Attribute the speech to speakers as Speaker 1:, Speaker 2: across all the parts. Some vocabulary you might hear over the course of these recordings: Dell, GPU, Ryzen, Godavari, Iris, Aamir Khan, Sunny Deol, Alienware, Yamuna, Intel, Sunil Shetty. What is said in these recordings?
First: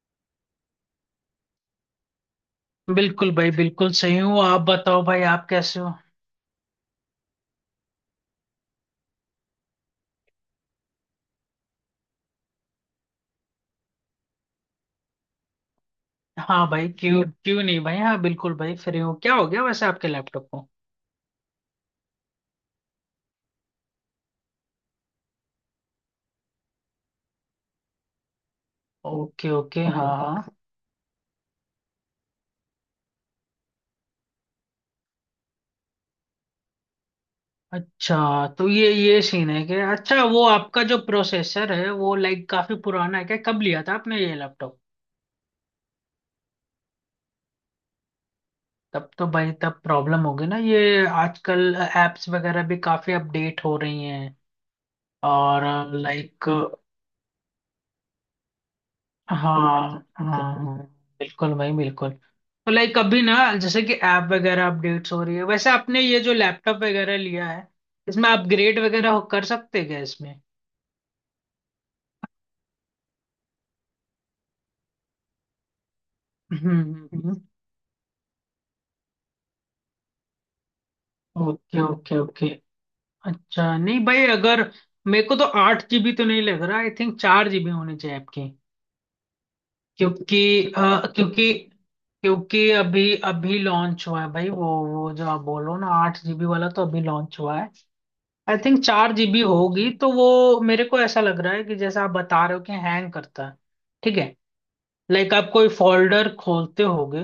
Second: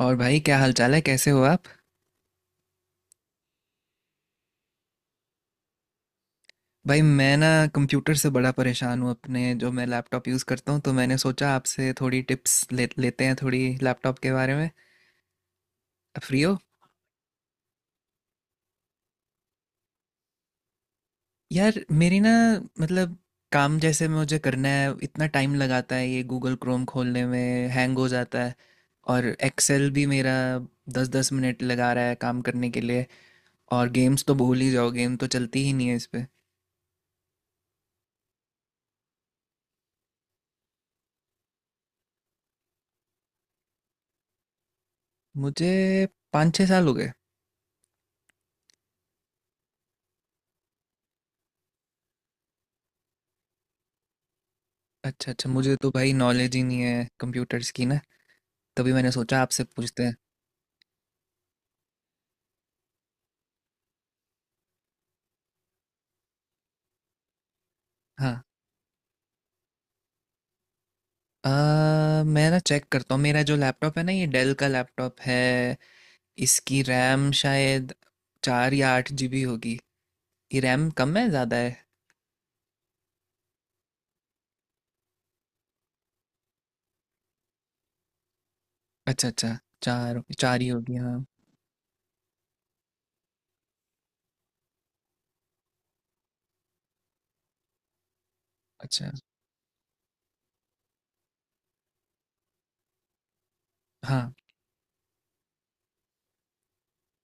Speaker 1: और भाई, क्या हालचाल है? कैसे हो आप?
Speaker 2: बिल्कुल भाई बिल्कुल सही हूँ। आप बताओ भाई, आप कैसे हो?
Speaker 1: भाई मैं ना कंप्यूटर से बड़ा परेशान हूँ। अपने जो मैं लैपटॉप यूज़ करता हूँ तो मैंने सोचा आपसे थोड़ी टिप्स ले लेते हैं, थोड़ी लैपटॉप के बारे में। आप फ्री हो?
Speaker 2: हाँ भाई, क्यों क्यों नहीं भाई, हाँ बिल्कुल भाई, फ्री हूँ। क्या हो गया वैसे आपके लैपटॉप को?
Speaker 1: यार मेरी ना, मतलब काम जैसे मुझे करना है, इतना टाइम लगाता है ये गूगल क्रोम खोलने में। हैंग हो जाता है। और
Speaker 2: ओके ओके,
Speaker 1: एक्सेल भी
Speaker 2: हाँ
Speaker 1: मेरा
Speaker 2: हाँ।
Speaker 1: दस दस मिनट लगा रहा है काम करने के लिए। और गेम्स तो भूल ही जाओ, गेम तो चलती ही नहीं है इस पे।
Speaker 2: अच्छा, तो ये सीन है क्या? अच्छा, वो आपका जो प्रोसेसर है वो लाइक काफी पुराना है क्या? कब लिया था आपने ये लैपटॉप?
Speaker 1: मुझे 5-6 साल हो गए।
Speaker 2: तब तो भाई तब प्रॉब्लम होगी ना, ये आजकल एप्स वगैरह भी काफी अपडेट हो रही हैं।
Speaker 1: अच्छा अच्छा,
Speaker 2: और
Speaker 1: मुझे तो भाई
Speaker 2: लाइक,
Speaker 1: नॉलेज ही नहीं है कंप्यूटर्स की ना। तभी मैंने सोचा आपसे पूछते
Speaker 2: हाँ
Speaker 1: हैं।
Speaker 2: हाँ हाँ, बिल्कुल भाई बिल्कुल। तो लाइक कभी ना, जैसे कि ऐप वगैरह अपडेट्स हो रही है, वैसे आपने ये जो लैपटॉप वगैरह लिया है, इसमें
Speaker 1: हाँ।
Speaker 2: अपग्रेड वगैरह हो कर सकते हैं क्या इसमें?
Speaker 1: मैं ना चेक करता हूँ, मेरा जो लैपटॉप है ना, ये डेल का लैपटॉप है। इसकी
Speaker 2: हम्म।
Speaker 1: रैम शायद 4 या 8 GB होगी। ये रैम कम है ज़्यादा है?
Speaker 2: Okay okay okay. अच्छा नहीं भाई, अगर मेरे को तो आठ जीबी तो नहीं लग रहा, आई थिंक 4 जीबी होनी चाहिए आपकी।
Speaker 1: अच्छा अच्छा, चार
Speaker 2: क्योंकि
Speaker 1: चार ही होगी
Speaker 2: अ,
Speaker 1: हाँ।
Speaker 2: क्योंकि क्योंकि अभी अभी लॉन्च हुआ है भाई, वो जो आप बोल रहे हो ना 8 जीबी वाला, तो अभी लॉन्च हुआ है। आई थिंक
Speaker 1: अच्छा।
Speaker 2: चार जीबी होगी तो वो। मेरे को ऐसा लग रहा है कि जैसा आप बता रहे हो कि हैंग करता है। ठीक
Speaker 1: हाँ
Speaker 2: है, लाइक आप कोई फोल्डर खोलते होगे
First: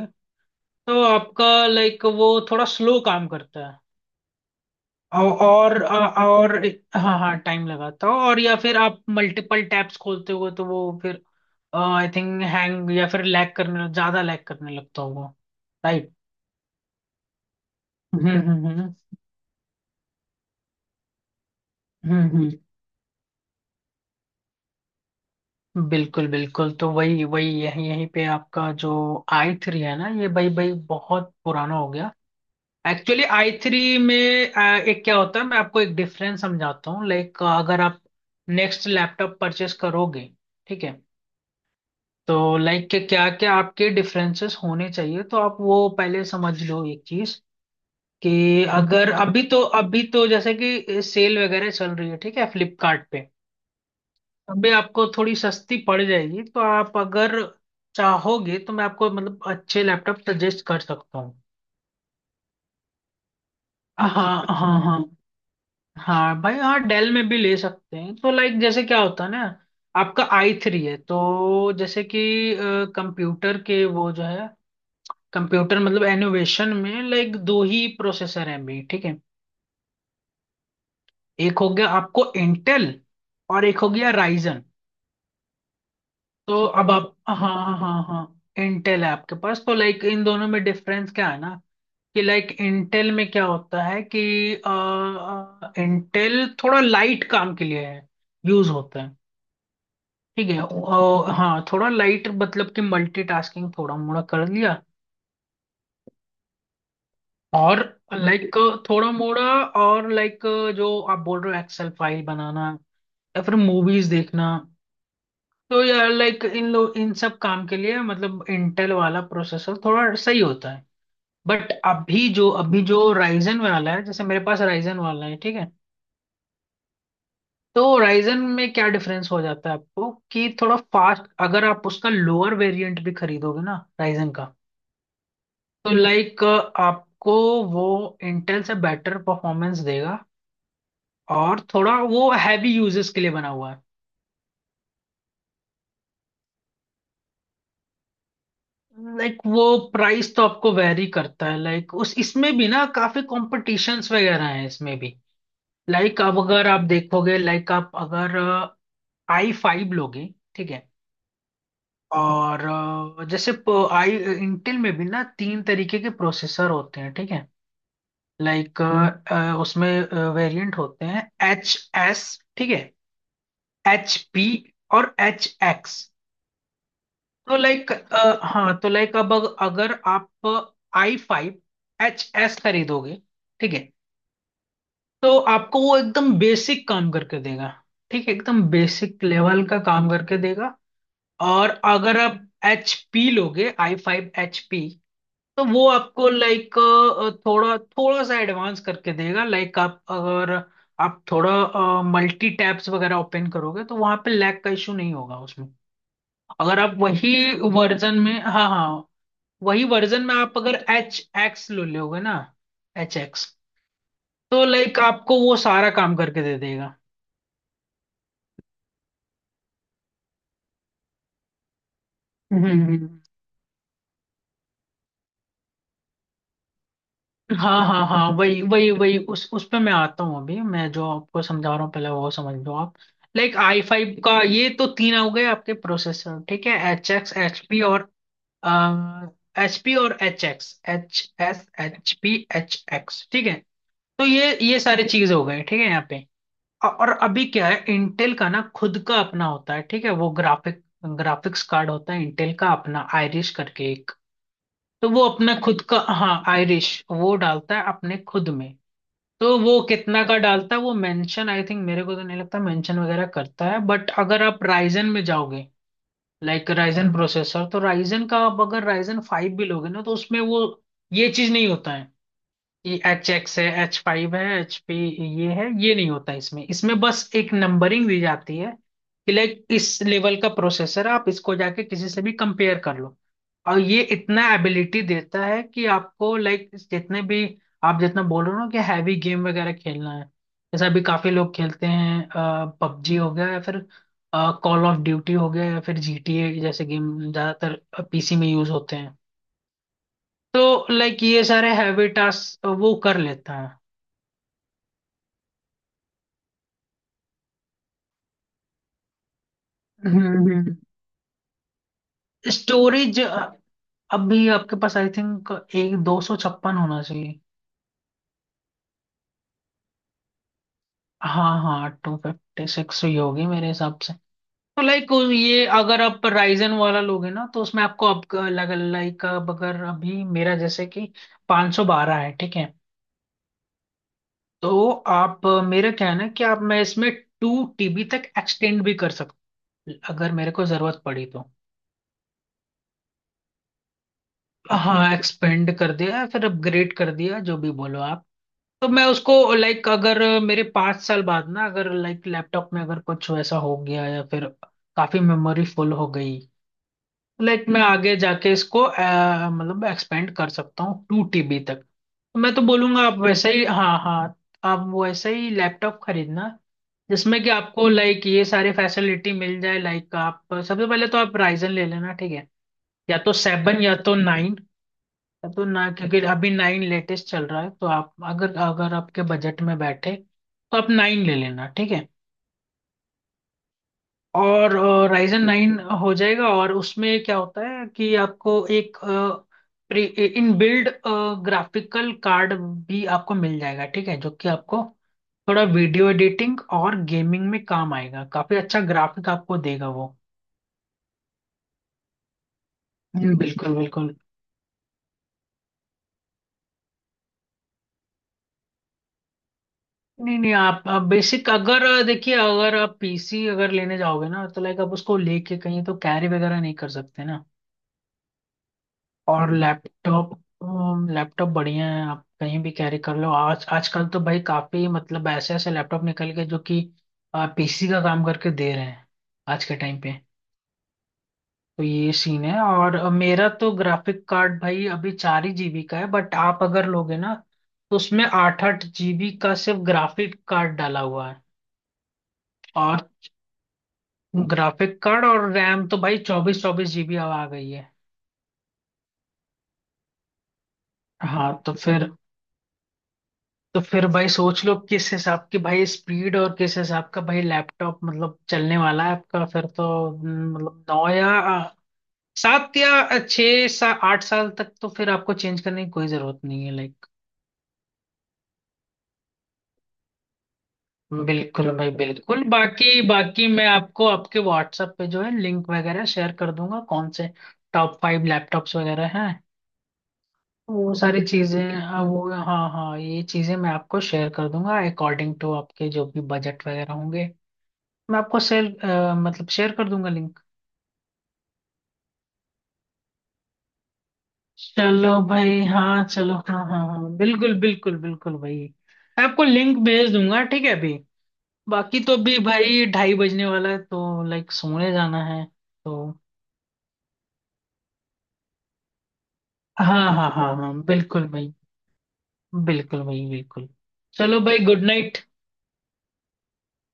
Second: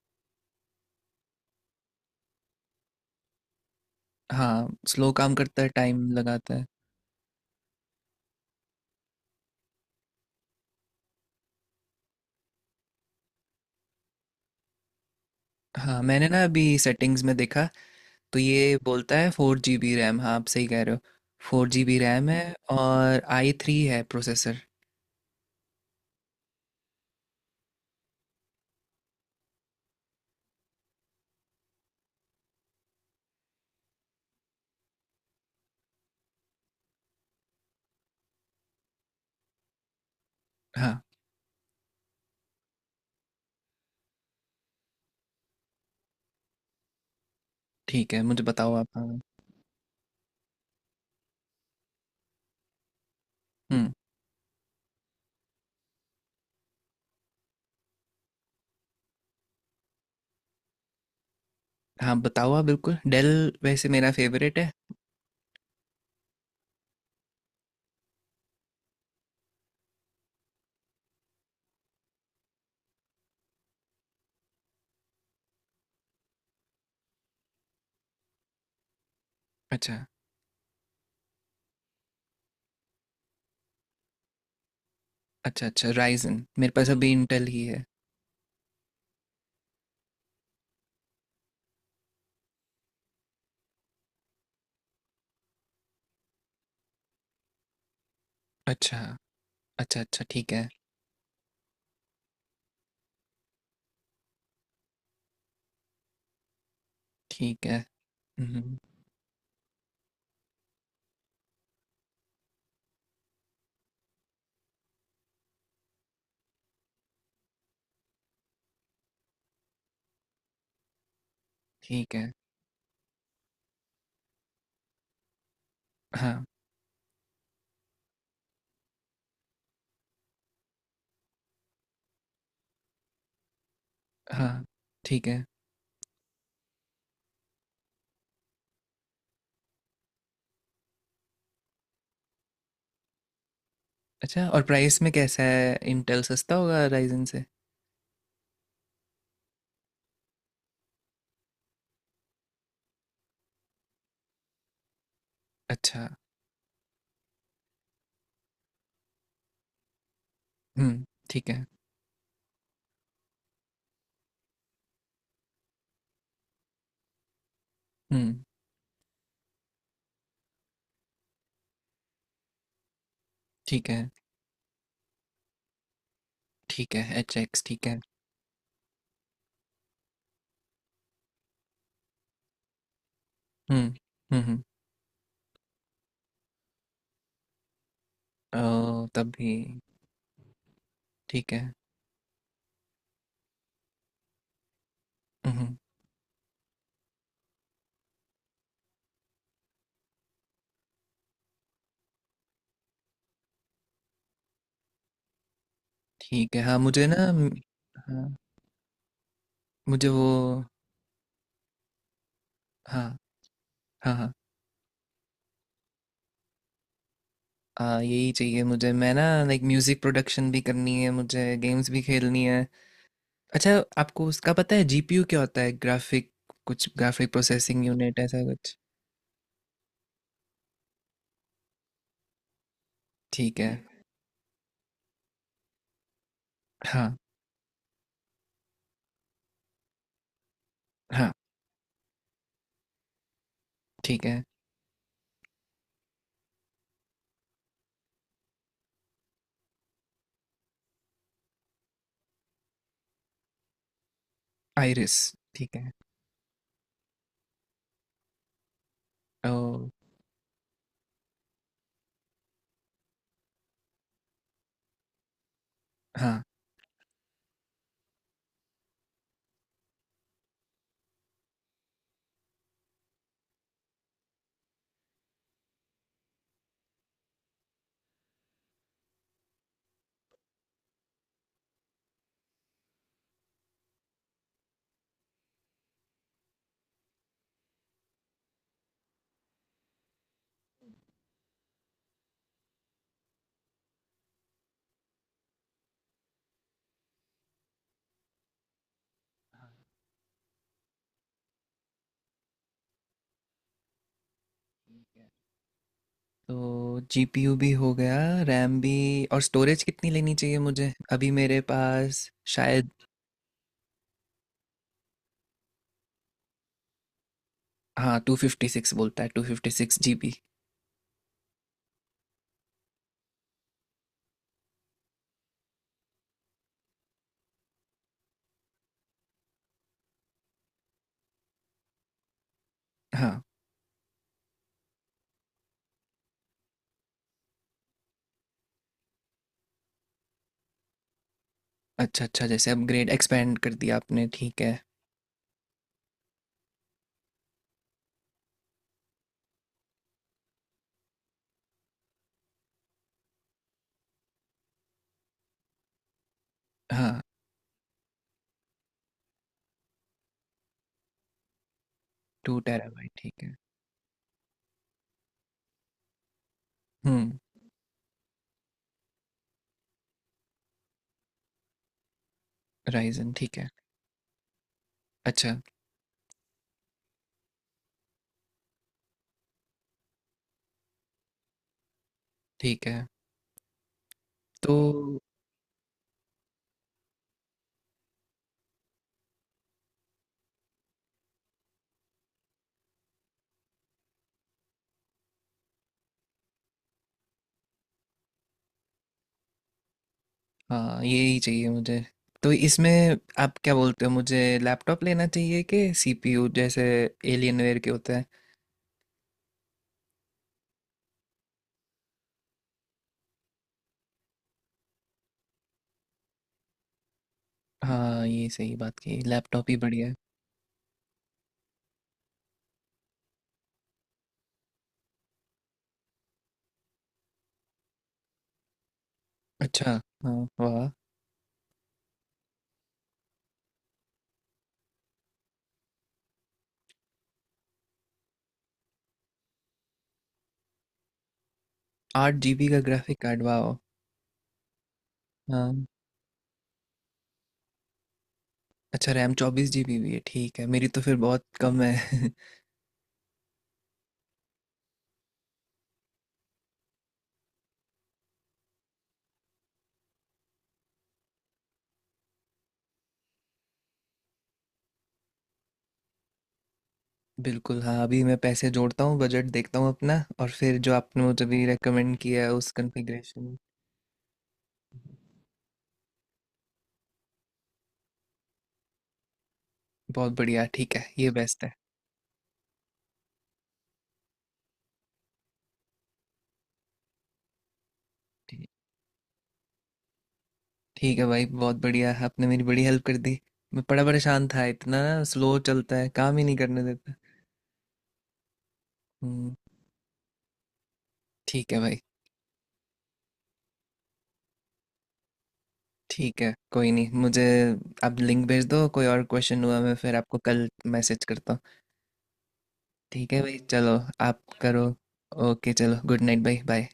Speaker 2: तो आपका लाइक वो थोड़ा स्लो काम करता है।
Speaker 1: हाँ, स्लो
Speaker 2: औ-
Speaker 1: काम करता है,
Speaker 2: और
Speaker 1: टाइम
Speaker 2: अ-
Speaker 1: लगाता
Speaker 2: और
Speaker 1: है।
Speaker 2: हाँ हाँ, टाइम लगाता हो, और या फिर आप मल्टीपल टैब्स खोलते हो तो वो फिर आई थिंक हैंग या फिर लैग करने लगता होगा।
Speaker 1: हाँ,
Speaker 2: राइट।
Speaker 1: मैंने ना अभी सेटिंग्स में देखा
Speaker 2: हम्म
Speaker 1: तो
Speaker 2: हम्म
Speaker 1: ये
Speaker 2: हम्म
Speaker 1: बोलता है 4 GB रैम। हाँ आप सही कह रहे हो, फोर जी बी
Speaker 2: हम्म
Speaker 1: रैम है।
Speaker 2: हम्म।
Speaker 1: और i3 है प्रोसेसर।
Speaker 2: बिल्कुल बिल्कुल, तो वही वही यही यहीं पे आपका जो i3 है ना, ये भाई भाई बहुत पुराना हो गया। एक्चुअली i3 में एक क्या होता है, मैं आपको एक डिफरेंस समझाता हूँ। लाइक अगर आप नेक्स्ट लैपटॉप परचेस करोगे, ठीक
Speaker 1: हाँ।
Speaker 2: है, तो लाइक के क्या क्या आपके डिफरेंसेस होने चाहिए, तो आप वो पहले समझ लो एक चीज।
Speaker 1: ठीक है,
Speaker 2: कि
Speaker 1: मुझे बताओ आप।
Speaker 2: अगर
Speaker 1: हाँ।
Speaker 2: अभी तो अभी तो जैसे कि सेल वगैरह चल रही है, ठीक है, फ्लिपकार्ट पे
Speaker 1: हुँ।
Speaker 2: अभी आपको थोड़ी सस्ती पड़ जाएगी। तो आप अगर चाहोगे तो मैं आपको मतलब अच्छे लैपटॉप सजेस्ट कर सकता हूँ।
Speaker 1: हाँ बताओ आप, बिल्कुल। डेल वैसे
Speaker 2: हाँ
Speaker 1: मेरा फेवरेट है।
Speaker 2: हाँ हाँ, हाँ भाई हाँ, डेल में भी ले सकते हैं। तो लाइक जैसे क्या होता है ना, आपका i3 है, तो जैसे कि कंप्यूटर के वो जो है, कंप्यूटर मतलब एनोवेशन में लाइक दो ही प्रोसेसर हैं अभी, ठीक है।
Speaker 1: अच्छा।
Speaker 2: एक हो गया आपको इंटेल, और एक हो गया राइजन।
Speaker 1: अच्छा अच्छा, राइजन।
Speaker 2: तो
Speaker 1: मेरे पास
Speaker 2: अब
Speaker 1: अभी
Speaker 2: आप,
Speaker 1: इंटेल ही
Speaker 2: हाँ
Speaker 1: है।
Speaker 2: हाँ हाँ, इंटेल है आपके पास, तो लाइक इन दोनों में डिफरेंस क्या है ना, कि लाइक इंटेल में क्या होता है कि इंटेल थोड़ा लाइट काम के लिए है, यूज
Speaker 1: अच्छा।
Speaker 2: होता है।
Speaker 1: अच्छा अच्छा,
Speaker 2: ठीक
Speaker 1: ठीक
Speaker 2: है,
Speaker 1: है।
Speaker 2: हाँ थोड़ा लाइट मतलब कि मल्टीटास्किंग थोड़ा मोड़ा कर लिया,
Speaker 1: ठीक है।
Speaker 2: और लाइक
Speaker 1: हम्म,
Speaker 2: थोड़ा मोड़ा, और लाइक जो आप बोल रहे हो एक्सेल फाइल बनाना या फिर मूवीज देखना, तो यार लाइक इन लोग इन सब काम के लिए मतलब इंटेल वाला प्रोसेसर थोड़ा सही होता है। बट
Speaker 1: ठीक
Speaker 2: अभी
Speaker 1: है।
Speaker 2: जो अभी जो राइजन वाला है, जैसे मेरे पास राइजन वाला है, ठीक है,
Speaker 1: हाँ।
Speaker 2: तो राइजन में क्या डिफरेंस हो जाता है आपको, कि थोड़ा फास्ट, अगर आप उसका लोअर वेरिएंट भी खरीदोगे ना राइजन का,
Speaker 1: हाँ, ठीक है।
Speaker 2: तो लाइक आपको वो इंटेल से बेटर परफॉर्मेंस देगा और थोड़ा वो हैवी यूजर्स के लिए बना हुआ है।
Speaker 1: अच्छा, और प्राइस में कैसा है? इंटेल सस्ता होगा राइजन से?
Speaker 2: लाइक वो प्राइस तो आपको वेरी करता है, लाइक उस इसमें भी ना काफी कॉम्पिटिशन्स वगैरह हैं इसमें भी।
Speaker 1: अच्छा।
Speaker 2: लाइक अब अगर आप देखोगे, लाइक आप अगर i5 लोगे, ठीक है,
Speaker 1: हम्म। ठीक है।
Speaker 2: और जैसे प- आई इंटेल में भी ना तीन तरीके के प्रोसेसर होते हैं, ठीक है।
Speaker 1: हम्म।
Speaker 2: लाइक हम्म, उसमें वेरिएंट होते हैं, एच एस, ठीक है,
Speaker 1: ठीक है।
Speaker 2: एच पी, और एच एक्स।
Speaker 1: ठीक है, एच
Speaker 2: तो
Speaker 1: एक्स, ठीक
Speaker 2: लाइक,
Speaker 1: है।
Speaker 2: हाँ तो लाइक अब अगर आप i5 एच एस खरीदोगे, ठीक है,
Speaker 1: हम्म। हम्म।
Speaker 2: तो आपको वो एकदम बेसिक काम करके देगा, ठीक है, एकदम
Speaker 1: ओ,
Speaker 2: बेसिक
Speaker 1: तब भी
Speaker 2: लेवल का काम करके देगा।
Speaker 1: ठीक
Speaker 2: और
Speaker 1: है।
Speaker 2: अगर आप एच पी लोगे, i5 एच पी, तो
Speaker 1: हम्म।
Speaker 2: वो आपको लाइक थोड़ा थोड़ा सा एडवांस करके देगा। लाइक आप अगर आप थोड़ा मल्टी टैब्स वगैरह ओपन करोगे तो वहां पे लैग का इशू नहीं होगा उसमें।
Speaker 1: ठीक है। हाँ
Speaker 2: अगर आप
Speaker 1: मुझे ना।
Speaker 2: वही वर्जन
Speaker 1: हाँ
Speaker 2: में, हाँ हाँ, वही
Speaker 1: मुझे
Speaker 2: वर्जन
Speaker 1: वो।
Speaker 2: में आप अगर एच एक्स ले लोगे ना,
Speaker 1: हाँ
Speaker 2: एच एक्स,
Speaker 1: हाँ। हाँ।
Speaker 2: तो लाइक आपको वो सारा काम करके दे देगा।
Speaker 1: यही चाहिए मुझे। मैं ना, लाइक म्यूज़िक प्रोडक्शन भी करनी है मुझे, गेम्स भी खेलनी है।
Speaker 2: हम्म,
Speaker 1: अच्छा। आपको उसका पता है जीपीयू क्या होता है? ग्राफिक, कुछ ग्राफिक
Speaker 2: हाँ
Speaker 1: प्रोसेसिंग
Speaker 2: हाँ
Speaker 1: यूनिट
Speaker 2: हाँ
Speaker 1: ऐसा
Speaker 2: वही
Speaker 1: कुछ।
Speaker 2: वही वही उस पे मैं आता हूँ, अभी मैं जो आपको समझा रहा हूँ पहले वो समझ लो आप। लाइक
Speaker 1: ठीक है।
Speaker 2: i5 का ये तो तीन हो गए आपके प्रोसेसर, ठीक है, एच
Speaker 1: हाँ
Speaker 2: एक्स, एच पी, और एच पी और एच एक्स, एच
Speaker 1: हाँ।
Speaker 2: S H P H X, ठीक है।
Speaker 1: ठीक
Speaker 2: तो
Speaker 1: है।
Speaker 2: ये सारी चीज हो गए, ठीक है। यहाँ पे और अभी क्या है, इंटेल का ना खुद का अपना होता है, ठीक है, वो ग्राफिक्स कार्ड होता है, इंटेल का अपना आयरिश करके एक। तो
Speaker 1: आइरिस।
Speaker 2: वो अपना
Speaker 1: ठीक
Speaker 2: खुद
Speaker 1: है।
Speaker 2: का, हाँ आयरिश वो डालता है अपने खुद में।
Speaker 1: ओ।
Speaker 2: तो वो कितना का डालता है वो मेंशन, आई थिंक मेरे को तो नहीं लगता मेंशन वगैरह करता है। बट अगर आप राइजन में जाओगे,
Speaker 1: हाँ।
Speaker 2: लाइक राइजन प्रोसेसर, तो राइजन का आप अगर Ryzen 5 भी लोगे ना, तो उसमें वो ये चीज नहीं होता है। एच एक्स है, H5 है, एच पी, ये है ये नहीं होता इसमें, इसमें बस एक नंबरिंग दी जाती है कि लाइक इस लेवल का प्रोसेसर है, आप इसको जाके किसी से भी कंपेयर कर लो। और ये इतना एबिलिटी देता है कि आपको लाइक जितने भी, आप जितना बोल रहे हो ना कि हैवी गेम वगैरह खेलना है, जैसे अभी काफी लोग खेलते हैं, पबजी हो गया, या फिर कॉल ऑफ ड्यूटी हो गया, या फिर जीटीए, जैसे गेम ज्यादातर पीसी में यूज होते हैं, तो लाइक ये सारे हैवी टास्क वो कर लेता है।
Speaker 1: तो जीपीयू भी हो गया, रैम भी। और स्टोरेज कितनी लेनी चाहिए
Speaker 2: हम्म,
Speaker 1: मुझे? अभी मेरे पास शायद।
Speaker 2: स्टोरेज अभी आपके पास आई थिंक एक 256 जीबी होना चाहिए।
Speaker 1: हाँ, 256 बोलता है, 256 GB।
Speaker 2: हाँ हाँ, 256 जीबी ही होगी मेरे हिसाब से। तो लाइक ये अगर आप राइजन वाला लोगे ना, तो उसमें आपको अब लाइक, अब अगर अभी मेरा जैसे कि 512 है, ठीक है, तो आप, मेरा क्या है ना कि आप मैं इसमें 2 टीबी तक एक्सटेंड भी कर सकता हूँ अगर मेरे को जरूरत पड़ी तो।
Speaker 1: अच्छा अच्छा, जैसे अब ग्रेड एक्सपेंड कर दिया आपने, ठीक है।
Speaker 2: हाँ एक्सपेंड कर दिया, या फिर अपग्रेड कर दिया, जो भी बोलो आप। तो मैं उसको लाइक अगर मेरे 5 साल बाद ना, अगर लाइक लैपटॉप में अगर कुछ वैसा हो गया, या फिर काफी मेमोरी फुल हो गई,
Speaker 1: हाँ,
Speaker 2: लाइक मैं आगे जाके इसको मतलब एक्सपेंड कर सकता हूँ 2 टीबी तक, तो मैं
Speaker 1: टू
Speaker 2: तो बोलूंगा
Speaker 1: टेराबाइट
Speaker 2: आप
Speaker 1: ठीक
Speaker 2: वैसा
Speaker 1: है।
Speaker 2: ही, हाँ हाँ, आप वैसा ही लैपटॉप खरीदना
Speaker 1: हम्म।
Speaker 2: जिसमें कि आपको लाइक ये सारी फैसिलिटी मिल जाए। लाइक आप सबसे पहले तो आप राइजन ले लेना, ठीक है, या
Speaker 1: राइजन,
Speaker 2: तो
Speaker 1: ठीक है।
Speaker 2: सेवन या तो नाइन। तब
Speaker 1: अच्छा।
Speaker 2: तो ना क्योंकि अभी नाइन लेटेस्ट चल रहा है, तो आप अगर अगर आपके बजट में बैठे तो आप नाइन ले लेना, ठीक है।
Speaker 1: ठीक है।
Speaker 2: और
Speaker 1: तो,
Speaker 2: राइजन नाइन हो जाएगा, और उसमें क्या होता है कि आपको एक pre in build graphical card भी आपको मिल जाएगा, ठीक है, जो कि आपको थोड़ा वीडियो एडिटिंग और गेमिंग में काम आएगा, काफी अच्छा ग्राफिक आपको देगा वो।
Speaker 1: हाँ, ये ही चाहिए मुझे। तो इसमें आप क्या
Speaker 2: बिल्कुल
Speaker 1: बोलते हो,
Speaker 2: बिल्कुल।
Speaker 1: मुझे लैपटॉप लेना चाहिए कि सीपीयू, जैसे एलियनवेयर के होते हैं?
Speaker 2: नहीं नहीं, आप बेसिक अगर, देखिए अगर आप पीसी अगर लेने जाओगे ना, तो लाइक आप उसको लेके कहीं तो कैरी वगैरह नहीं कर सकते ना।
Speaker 1: हाँ, ये सही बात की
Speaker 2: और हम्म,
Speaker 1: लैपटॉप ही बढ़िया है।
Speaker 2: लैपटॉप, लैपटॉप बढ़िया है, आप कहीं भी कैरी कर लो। आज आजकल तो भाई काफी मतलब ऐसे ऐसे लैपटॉप निकल गए जो कि पीसी का काम करके दे रहे हैं आज के
Speaker 1: अच्छा।
Speaker 2: टाइम पे।
Speaker 1: हाँ, वाह।
Speaker 2: तो ये सीन है। और मेरा तो ग्राफिक कार्ड भाई अभी 4 ही जीबी का है, बट आप अगर लोगे ना तो उसमें 8 8 जीबी का सिर्फ ग्राफिक कार्ड डाला हुआ है।
Speaker 1: 8 GB का
Speaker 2: और
Speaker 1: ग्राफिक कार्ड, वाह।
Speaker 2: ग्राफिक कार्ड, और
Speaker 1: हाँ।
Speaker 2: रैम तो भाई 24 24 जीबी अब आ गई है।
Speaker 1: अच्छा, रैम 24 GB भी है? ठीक है, मेरी तो फिर बहुत
Speaker 2: हाँ तो
Speaker 1: कम
Speaker 2: फिर,
Speaker 1: है।
Speaker 2: तो फिर भाई सोच लो किस हिसाब की भाई स्पीड, और किस हिसाब का भाई लैपटॉप मतलब चलने वाला है आपका फिर तो। मतलब 9 या 7 या छः सा 8 साल तक तो फिर आपको चेंज करने की कोई जरूरत नहीं है लाइक।
Speaker 1: बिल्कुल। हाँ, अभी मैं पैसे जोड़ता हूँ, बजट देखता हूँ अपना। और फिर जो आपने मुझे भी
Speaker 2: बिल्कुल भाई
Speaker 1: रेकमेंड
Speaker 2: बिल्कुल।
Speaker 1: किया है, उस
Speaker 2: बाकी बाकी
Speaker 1: कॉन्फ़िगरेशन।
Speaker 2: मैं आपको आपके व्हाट्सएप पे जो है लिंक वगैरह शेयर कर दूंगा, कौन से टॉप 5 लैपटॉप्स वगैरह हैं,
Speaker 1: बहुत बढ़िया,
Speaker 2: वो
Speaker 1: ठीक है,
Speaker 2: सारी
Speaker 1: ये
Speaker 2: चीजें,
Speaker 1: बेस्ट है।
Speaker 2: हाँ वो, हाँ हाँ ये चीजें मैं आपको शेयर कर दूंगा, अकॉर्डिंग टू आपके जो भी बजट वगैरह होंगे, मैं आपको
Speaker 1: ठीक।
Speaker 2: शेयर मतलब शेयर कर दूंगा लिंक।
Speaker 1: ठीक है भाई, बहुत बढ़िया, आपने मेरी बड़ी हेल्प कर दी। मैं बड़ा परेशान था, इतना
Speaker 2: चलो
Speaker 1: स्लो
Speaker 2: भाई,
Speaker 1: चलता
Speaker 2: हाँ
Speaker 1: है,
Speaker 2: चलो,
Speaker 1: काम ही नहीं
Speaker 2: हाँ
Speaker 1: करने
Speaker 2: हाँ हाँ
Speaker 1: देता।
Speaker 2: बिल्कुल बिल्कुल बिल्कुल भाई। मैं आपको
Speaker 1: हम्म,
Speaker 2: लिंक भेज दूंगा, ठीक है, अभी।
Speaker 1: ठीक है भाई।
Speaker 2: बाकी तो अभी भाई ढाई बजने वाला है, तो लाइक सोने जाना है, तो
Speaker 1: ठीक है, कोई नहीं, मुझे आप लिंक भेज दो, कोई और क्वेश्चन हुआ मैं
Speaker 2: हाँ
Speaker 1: फिर
Speaker 2: हाँ
Speaker 1: आपको
Speaker 2: हाँ
Speaker 1: कल
Speaker 2: हाँ
Speaker 1: मैसेज
Speaker 2: बिल्कुल
Speaker 1: करता
Speaker 2: भाई,
Speaker 1: हूँ।
Speaker 2: बिल्कुल भाई
Speaker 1: ठीक है भाई,
Speaker 2: बिल्कुल।
Speaker 1: चलो। आप
Speaker 2: चलो भाई, गुड
Speaker 1: करो।
Speaker 2: नाइट।
Speaker 1: ओके, चलो, गुड नाइट भाई, बाय।